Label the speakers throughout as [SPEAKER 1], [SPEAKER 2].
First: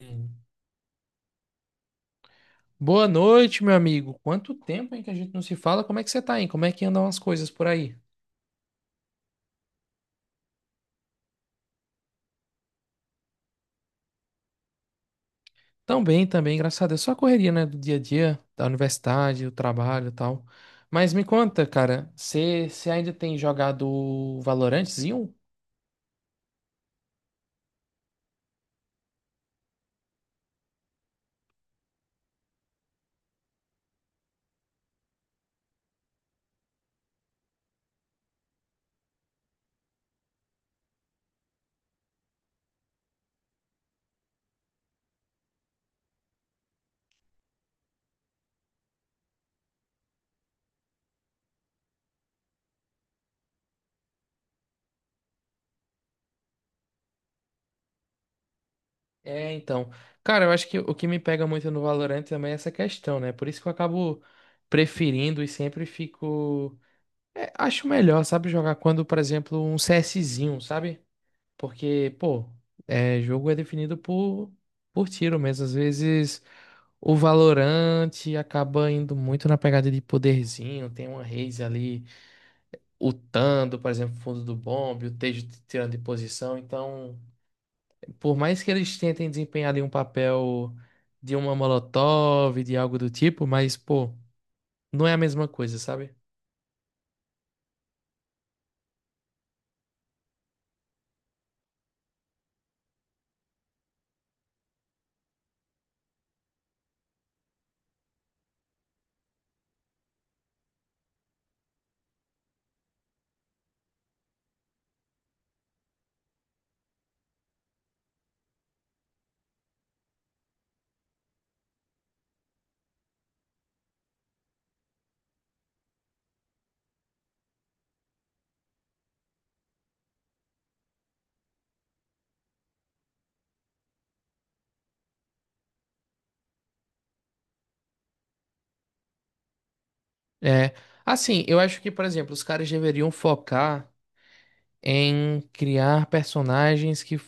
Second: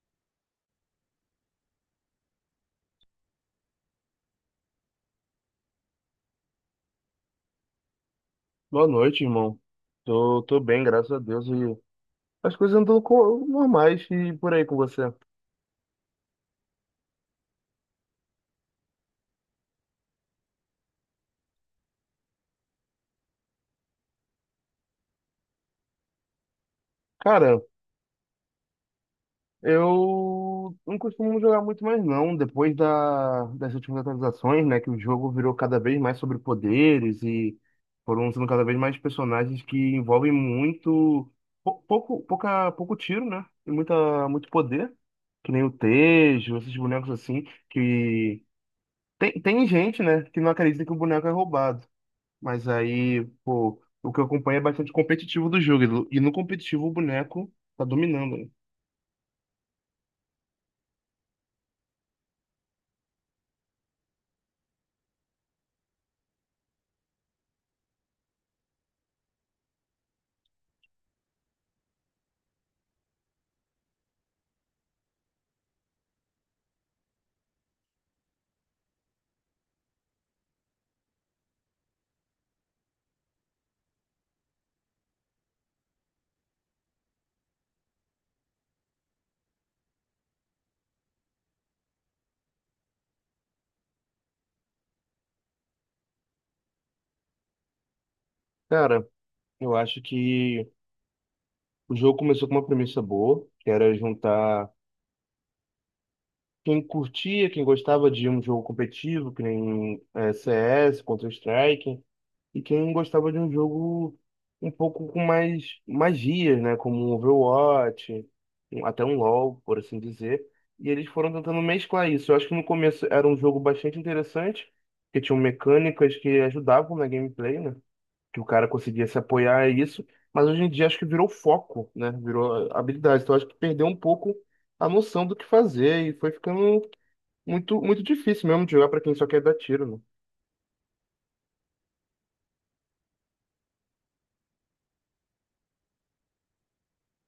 [SPEAKER 1] Hum. Boa noite, meu amigo. Quanto tempo, hein, que a gente não se fala? Como é que você tá, hein? Como é que andam as coisas por aí?
[SPEAKER 2] Boa noite, irmão. Tô bem, graças a Deus. E as coisas andam normais. E por aí, com você?
[SPEAKER 1] Tão bem, também, graças a Deus. Só a correria, né, do dia a dia, da universidade, do trabalho e tal. Mas me conta, cara, você ainda tem jogado Valorantezinho?
[SPEAKER 2] Cara, eu não costumo jogar muito mais não. Depois das últimas atualizações, né? Que o jogo virou cada vez mais sobre poderes, e foram sendo cada vez mais personagens que envolvem muito pouco tiro, né? E muito poder. Que nem o Tejo, esses bonecos assim, Tem gente, né, que não acredita que o boneco é roubado. Mas aí, pô, o que eu acompanho é bastante competitivo do jogo. E no competitivo, o boneco tá dominando, né?
[SPEAKER 1] É, então. Cara, eu acho que o que me pega muito no Valorant também é essa questão, né? Por isso que eu acabo preferindo e sempre fico. Acho melhor, sabe, jogar quando, por exemplo, um CSzinho, sabe? Porque, pô, jogo é definido por tiro mesmo. Às vezes o Valorante acaba indo muito na pegada de poderzinho. Tem uma Raze ali ultando, por exemplo, fundo do bombe, o Tejo te tirando de posição. Então, por mais que eles tentem desempenhar ali um papel de uma Molotov, de algo do tipo, mas, pô, não é a mesma coisa, sabe?
[SPEAKER 2] Cara, eu acho que o jogo começou com uma premissa boa, que era juntar quem curtia, quem gostava de um jogo competitivo, que nem CS, Counter-Strike. E quem gostava de um jogo um pouco com mais magias, né? Como um Overwatch, até um LoL, por assim dizer. E eles foram tentando mesclar isso. Eu acho que no começo era um jogo bastante interessante, que tinham mecânicas que ajudavam na gameplay, né? Que o cara conseguia se apoiar a isso. Mas hoje em dia acho que virou foco, né? Virou habilidade. Então acho que perdeu um pouco a noção do que fazer, e foi ficando muito, muito difícil mesmo de jogar para quem só quer dar tiro, né?
[SPEAKER 1] É. Assim, eu acho que, por exemplo, os caras deveriam focar em criar personagens que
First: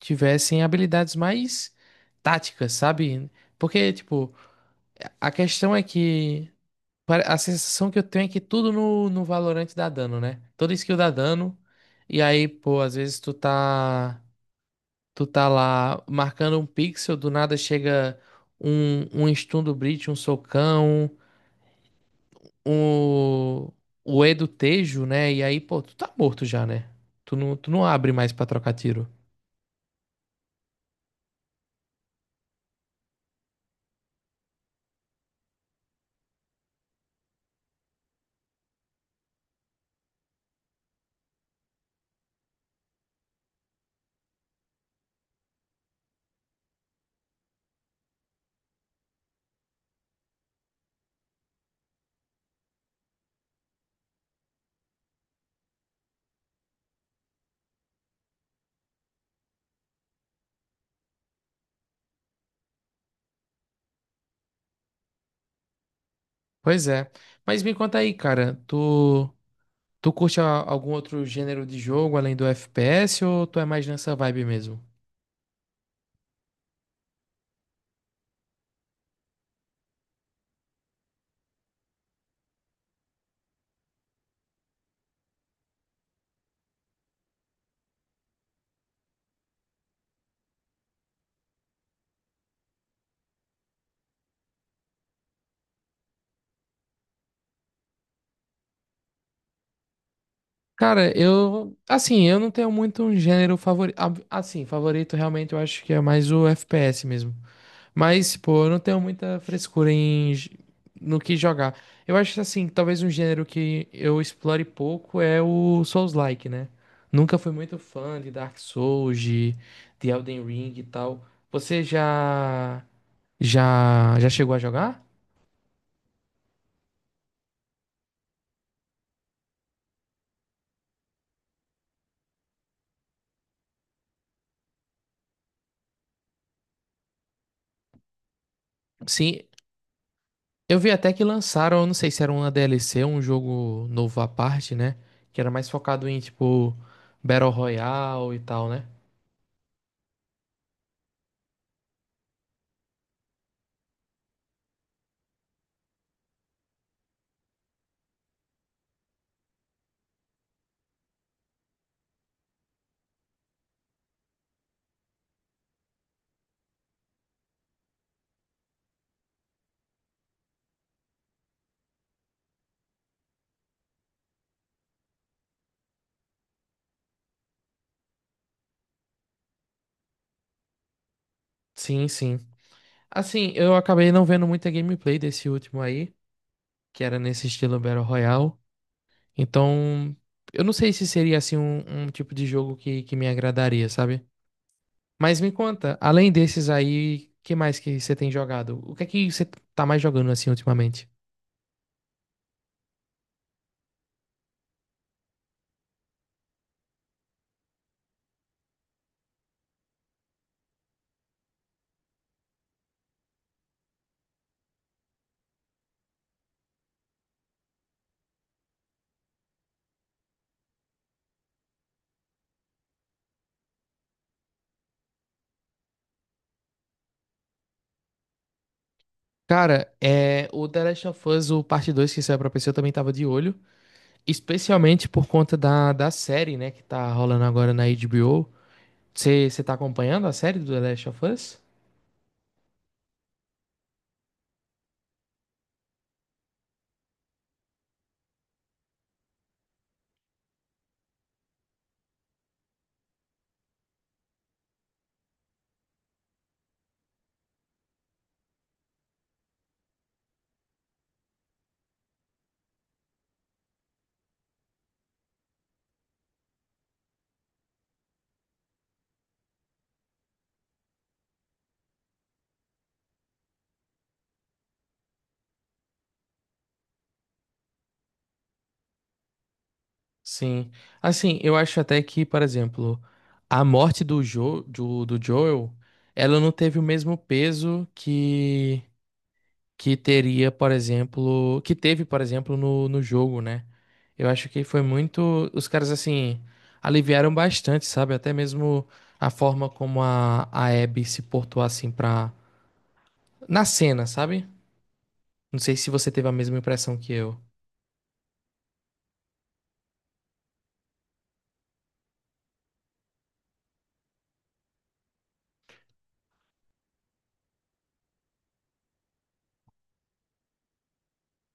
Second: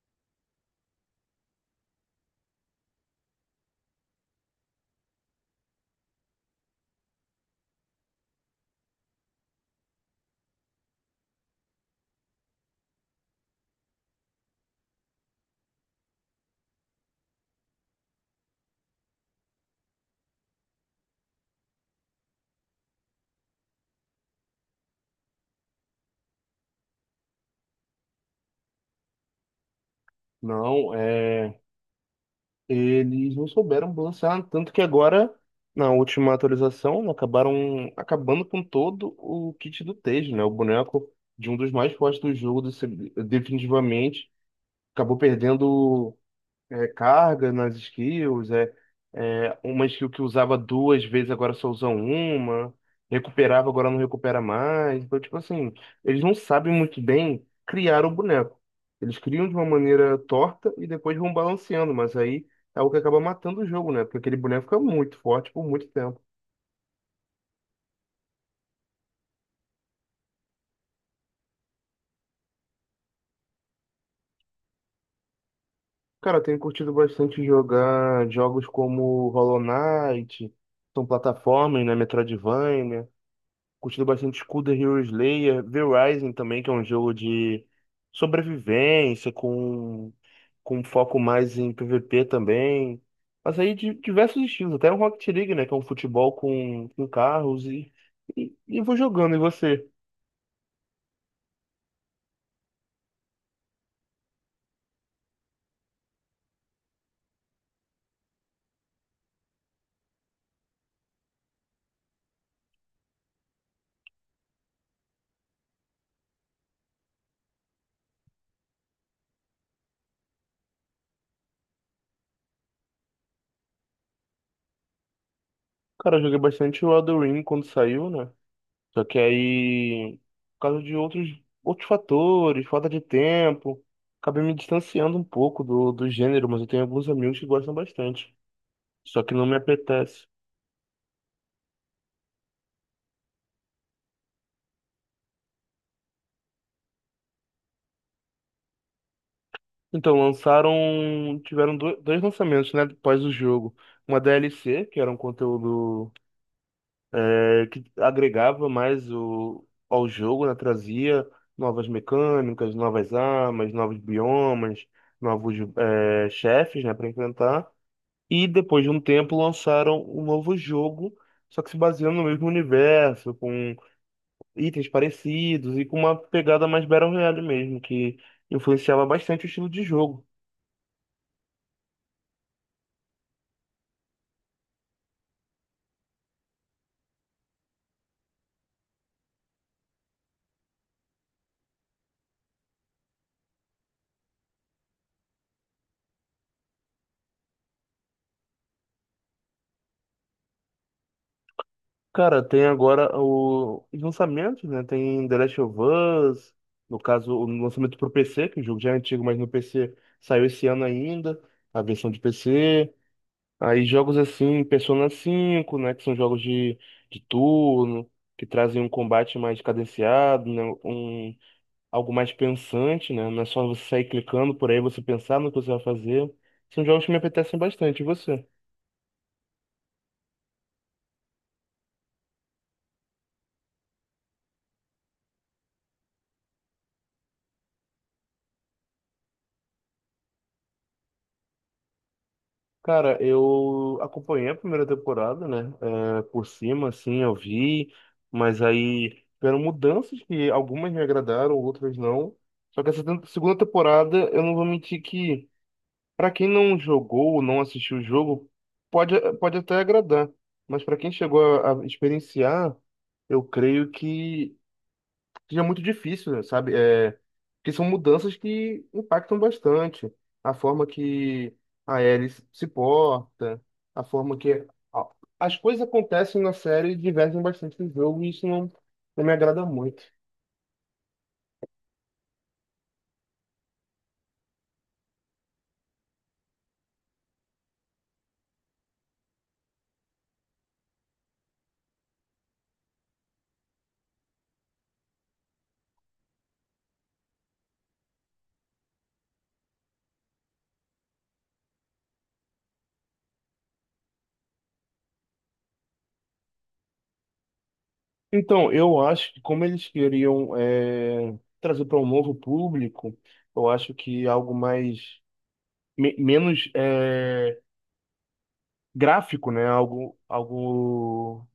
[SPEAKER 1] tivessem habilidades mais táticas, sabe? Porque, tipo, a questão é que a sensação que eu tenho é que tudo no Valorant dá dano, né? Toda skill dá dano. E aí, pô, às vezes tu tá lá marcando um pixel, do nada chega um stun do Breach, um socão, um, o E do Tejo, né? E aí, pô, tu tá morto já, né? Tu não abre mais pra trocar tiro.
[SPEAKER 2] Não, é. Eles não souberam balancear, tanto que agora, na última atualização, né, acabaram acabando com todo o kit do Tejo, né? O boneco, de um dos mais fortes do jogo, definitivamente, acabou perdendo carga nas skills. É uma skill que usava duas vezes, agora só usam uma. Recuperava, agora não recupera mais. Então, tipo assim, eles não sabem muito bem criar o boneco. Eles criam de uma maneira torta e depois vão balanceando, mas aí é o que acaba matando o jogo, né? Porque aquele boneco fica muito forte por muito tempo.
[SPEAKER 1] Pois é. Mas me conta aí, cara, tu. Tu curte a- Algum outro gênero de jogo além do FPS ou tu é mais nessa vibe mesmo?
[SPEAKER 2] Cara, eu tenho curtido bastante jogar jogos como Hollow Knight, são plataformas, né? Metroidvania. Curtindo bastante School the Hero Slayer, V-Rising também, que é um jogo de sobrevivência, com um foco mais em PVP também. Mas aí, de diversos estilos, até um Rocket League, né? Que é um futebol com carros, e vou jogando. E você?
[SPEAKER 1] Cara, eu, assim, eu não tenho muito um gênero favorito, assim, favorito realmente eu acho que é mais o FPS mesmo. Mas, pô, eu não tenho muita frescura no que jogar. Eu acho assim, que assim, talvez um gênero que eu explore pouco é o Souls-like, né? Nunca fui muito fã de Dark Souls, de Elden Ring e tal. Você já chegou a jogar?
[SPEAKER 2] Cara, eu joguei bastante o Elden Ring quando saiu, né? Só que aí, por causa de outros fatores, falta de tempo, acabei me distanciando um pouco do gênero, mas eu tenho alguns amigos que gostam bastante. Só que
[SPEAKER 1] Sim.
[SPEAKER 2] não me apetece.
[SPEAKER 1] Eu vi até que lançaram, eu não sei se era uma DLC, um jogo novo à parte, né? Que era mais focado em, tipo, Battle Royale e tal, né?
[SPEAKER 2] Então, lançaram. Tiveram dois lançamentos, né? Após o jogo. Uma DLC, que era um conteúdo que agregava mais ao jogo, né? Trazia novas mecânicas, novas armas, novos biomas, novos chefes, né? Para enfrentar. E depois de um tempo lançaram um novo jogo, só que se baseando no mesmo universo, com itens parecidos e com uma pegada mais Battle Royale mesmo, que influenciava bastante o estilo de jogo.
[SPEAKER 1] Sim, sim. Assim, eu acabei não vendo muita gameplay desse último aí, que era nesse estilo Battle Royale. Então, eu não sei se seria, assim, um tipo de jogo que me agradaria, sabe? Mas me conta, além desses aí, que mais que você tem jogado? O que é que você tá mais jogando, assim, ultimamente?
[SPEAKER 2] Cara, tem agora os lançamentos, né? Tem The Last of Us, no caso, o lançamento pro PC, que o jogo já é antigo, mas no PC saiu esse ano ainda, a versão de PC. Aí, jogos assim, Persona 5, né? Que são jogos de turno, que trazem um combate mais cadenciado, né? Algo mais pensante, né? Não é só você sair clicando por aí, você pensar no que você vai fazer. São jogos que me apetecem bastante. E você?
[SPEAKER 1] Cara, é, o The Last of Us, o parte 2 que saiu pra PC, eu também tava de olho. Especialmente por conta da série, né, que tá rolando agora na HBO. Você tá acompanhando a série do The Last of Us?
[SPEAKER 2] Cara, eu acompanhei a primeira temporada, né? Por cima, assim, eu vi, mas aí tiveram mudanças que algumas me agradaram, outras não. Só que essa segunda temporada, eu não vou mentir que, pra quem não jogou ou não assistiu o jogo, pode até agradar. Mas pra quem chegou a experienciar, eu creio que seja muito difícil, sabe? É, porque são mudanças que impactam bastante a forma que a Ellie se porta, a forma que a- as coisas acontecem na série e divergem bastante do jogo, e isso não, não me agrada muito.
[SPEAKER 1] Sim. Assim, eu acho até que, por exemplo, a morte do Joel, ela não teve o mesmo peso que teria, por exemplo, que teve, por exemplo, no jogo, né? Eu acho que foi muito, os caras assim aliviaram bastante, sabe? Até mesmo a forma como a Abby se portou assim pra na cena, sabe? Não sei se você teve a mesma impressão que eu.
[SPEAKER 2] Então, eu acho que como eles queriam trazer para um novo público, eu acho que algo mais menos gráfico, né? Algo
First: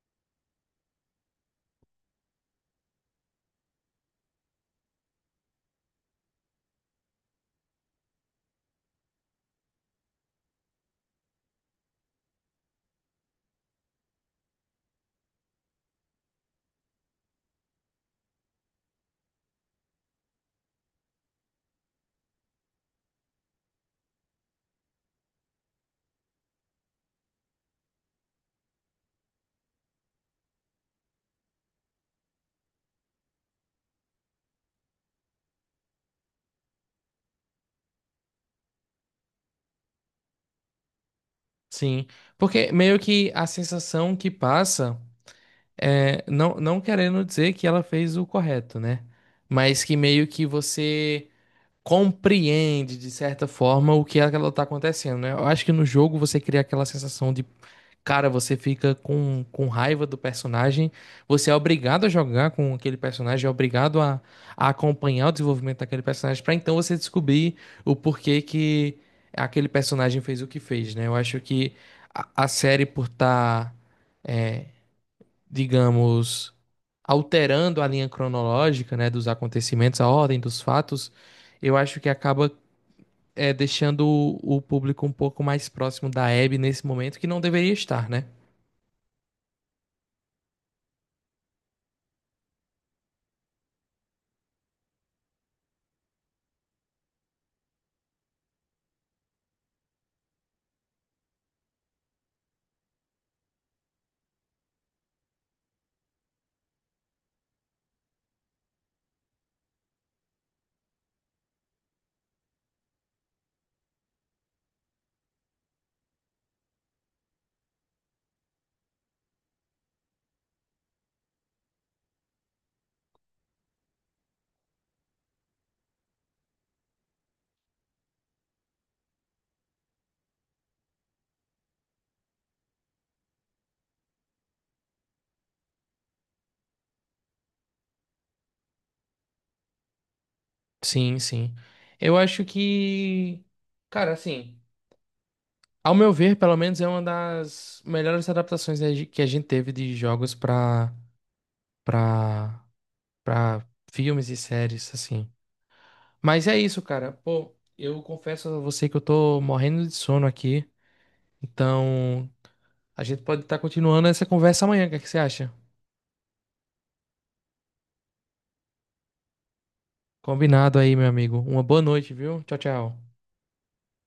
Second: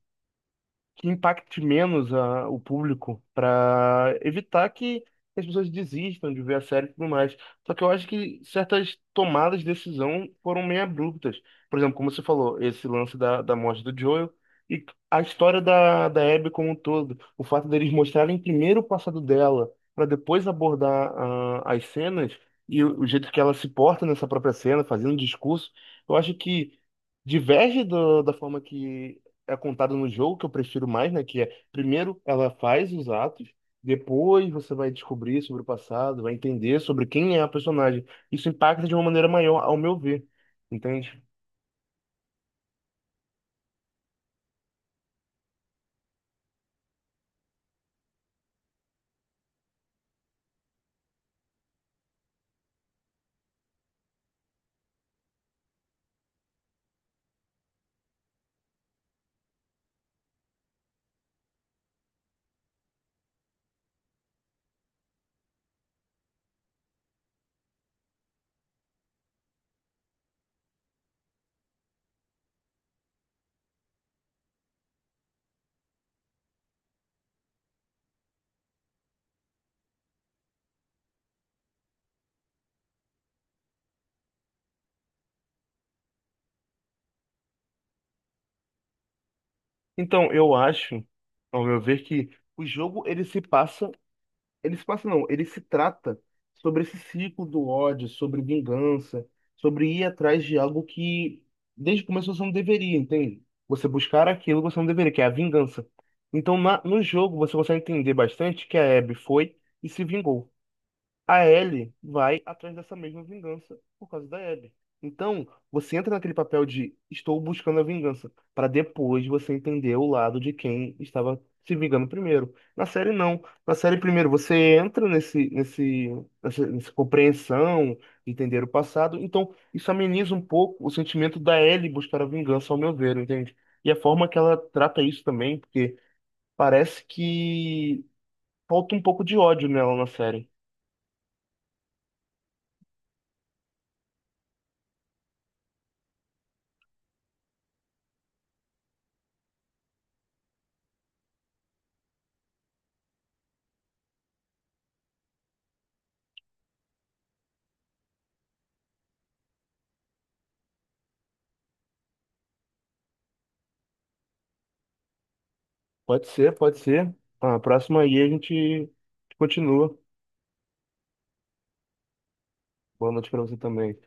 [SPEAKER 2] que impacte menos o público, para evitar que as pessoas desistam de ver a série e tudo mais. Só que eu acho que certas tomadas de decisão foram meio abruptas. Por exemplo, como você falou, esse lance da morte do Joel e a história da Abby como um todo. O fato deles mostrarem primeiro o passado dela para depois abordar as cenas e o jeito que ela se porta nessa própria cena, fazendo discurso. Eu acho que diverge da forma que é contada no jogo, que eu prefiro mais, né? Que é, primeiro ela faz os atos, depois você vai descobrir sobre o passado, vai entender sobre quem é a personagem. Isso impacta de uma maneira maior, ao meu ver, entende?
[SPEAKER 1] Sim, porque meio que a sensação que passa é não não querendo dizer que ela fez o correto, né? Mas que meio que você compreende, de certa forma, o que é que ela tá acontecendo, né? Eu acho que no jogo você cria aquela sensação de, cara, você fica com raiva do personagem, você é obrigado a jogar com aquele personagem, é obrigado a acompanhar o desenvolvimento daquele personagem, pra então você descobrir o porquê que aquele personagem fez o que fez, né? Eu acho que a série, por estar, digamos, alterando a linha cronológica, né, dos acontecimentos, a ordem dos fatos, eu acho que acaba é, deixando o público um pouco mais próximo da Abby nesse momento, que não deveria estar, né?
[SPEAKER 2] Então, eu acho, ao meu ver, que o jogo, ele se passa. Ele se passa, não, ele se trata sobre esse ciclo do ódio, sobre vingança, sobre ir atrás de algo que desde o começo você não deveria, entende? Você buscar aquilo que você não deveria, que é a vingança. Então, no jogo, você consegue entender bastante que a Abby foi e se vingou. A Ellie vai atrás dessa mesma vingança por causa da Abby. Então, você entra naquele papel de estou buscando a vingança, para depois você entender o lado de quem estava se vingando primeiro. Na série, não. Na série, primeiro, você entra nessa compreensão, entender o passado. Então, isso ameniza um pouco o sentimento da Ellie buscar a vingança, ao meu ver, entende? E a forma que ela trata isso também, porque parece que falta um pouco de ódio nela na série.
[SPEAKER 1] Sim, sim. Eu acho que, cara, assim, ao meu ver, pelo menos é uma das melhores adaptações né, que a gente teve de jogos pra, pra filmes e séries, assim. Mas é isso, cara. Pô, eu confesso a você que eu tô morrendo de sono aqui. Então, a gente pode estar continuando essa conversa amanhã. O que é que você acha?
[SPEAKER 2] Pode ser, pode ser. Ah, a próxima aí a gente continua.
[SPEAKER 1] Combinado aí, meu amigo. Uma boa noite, viu? Tchau, tchau.
[SPEAKER 2] Boa noite pra você também.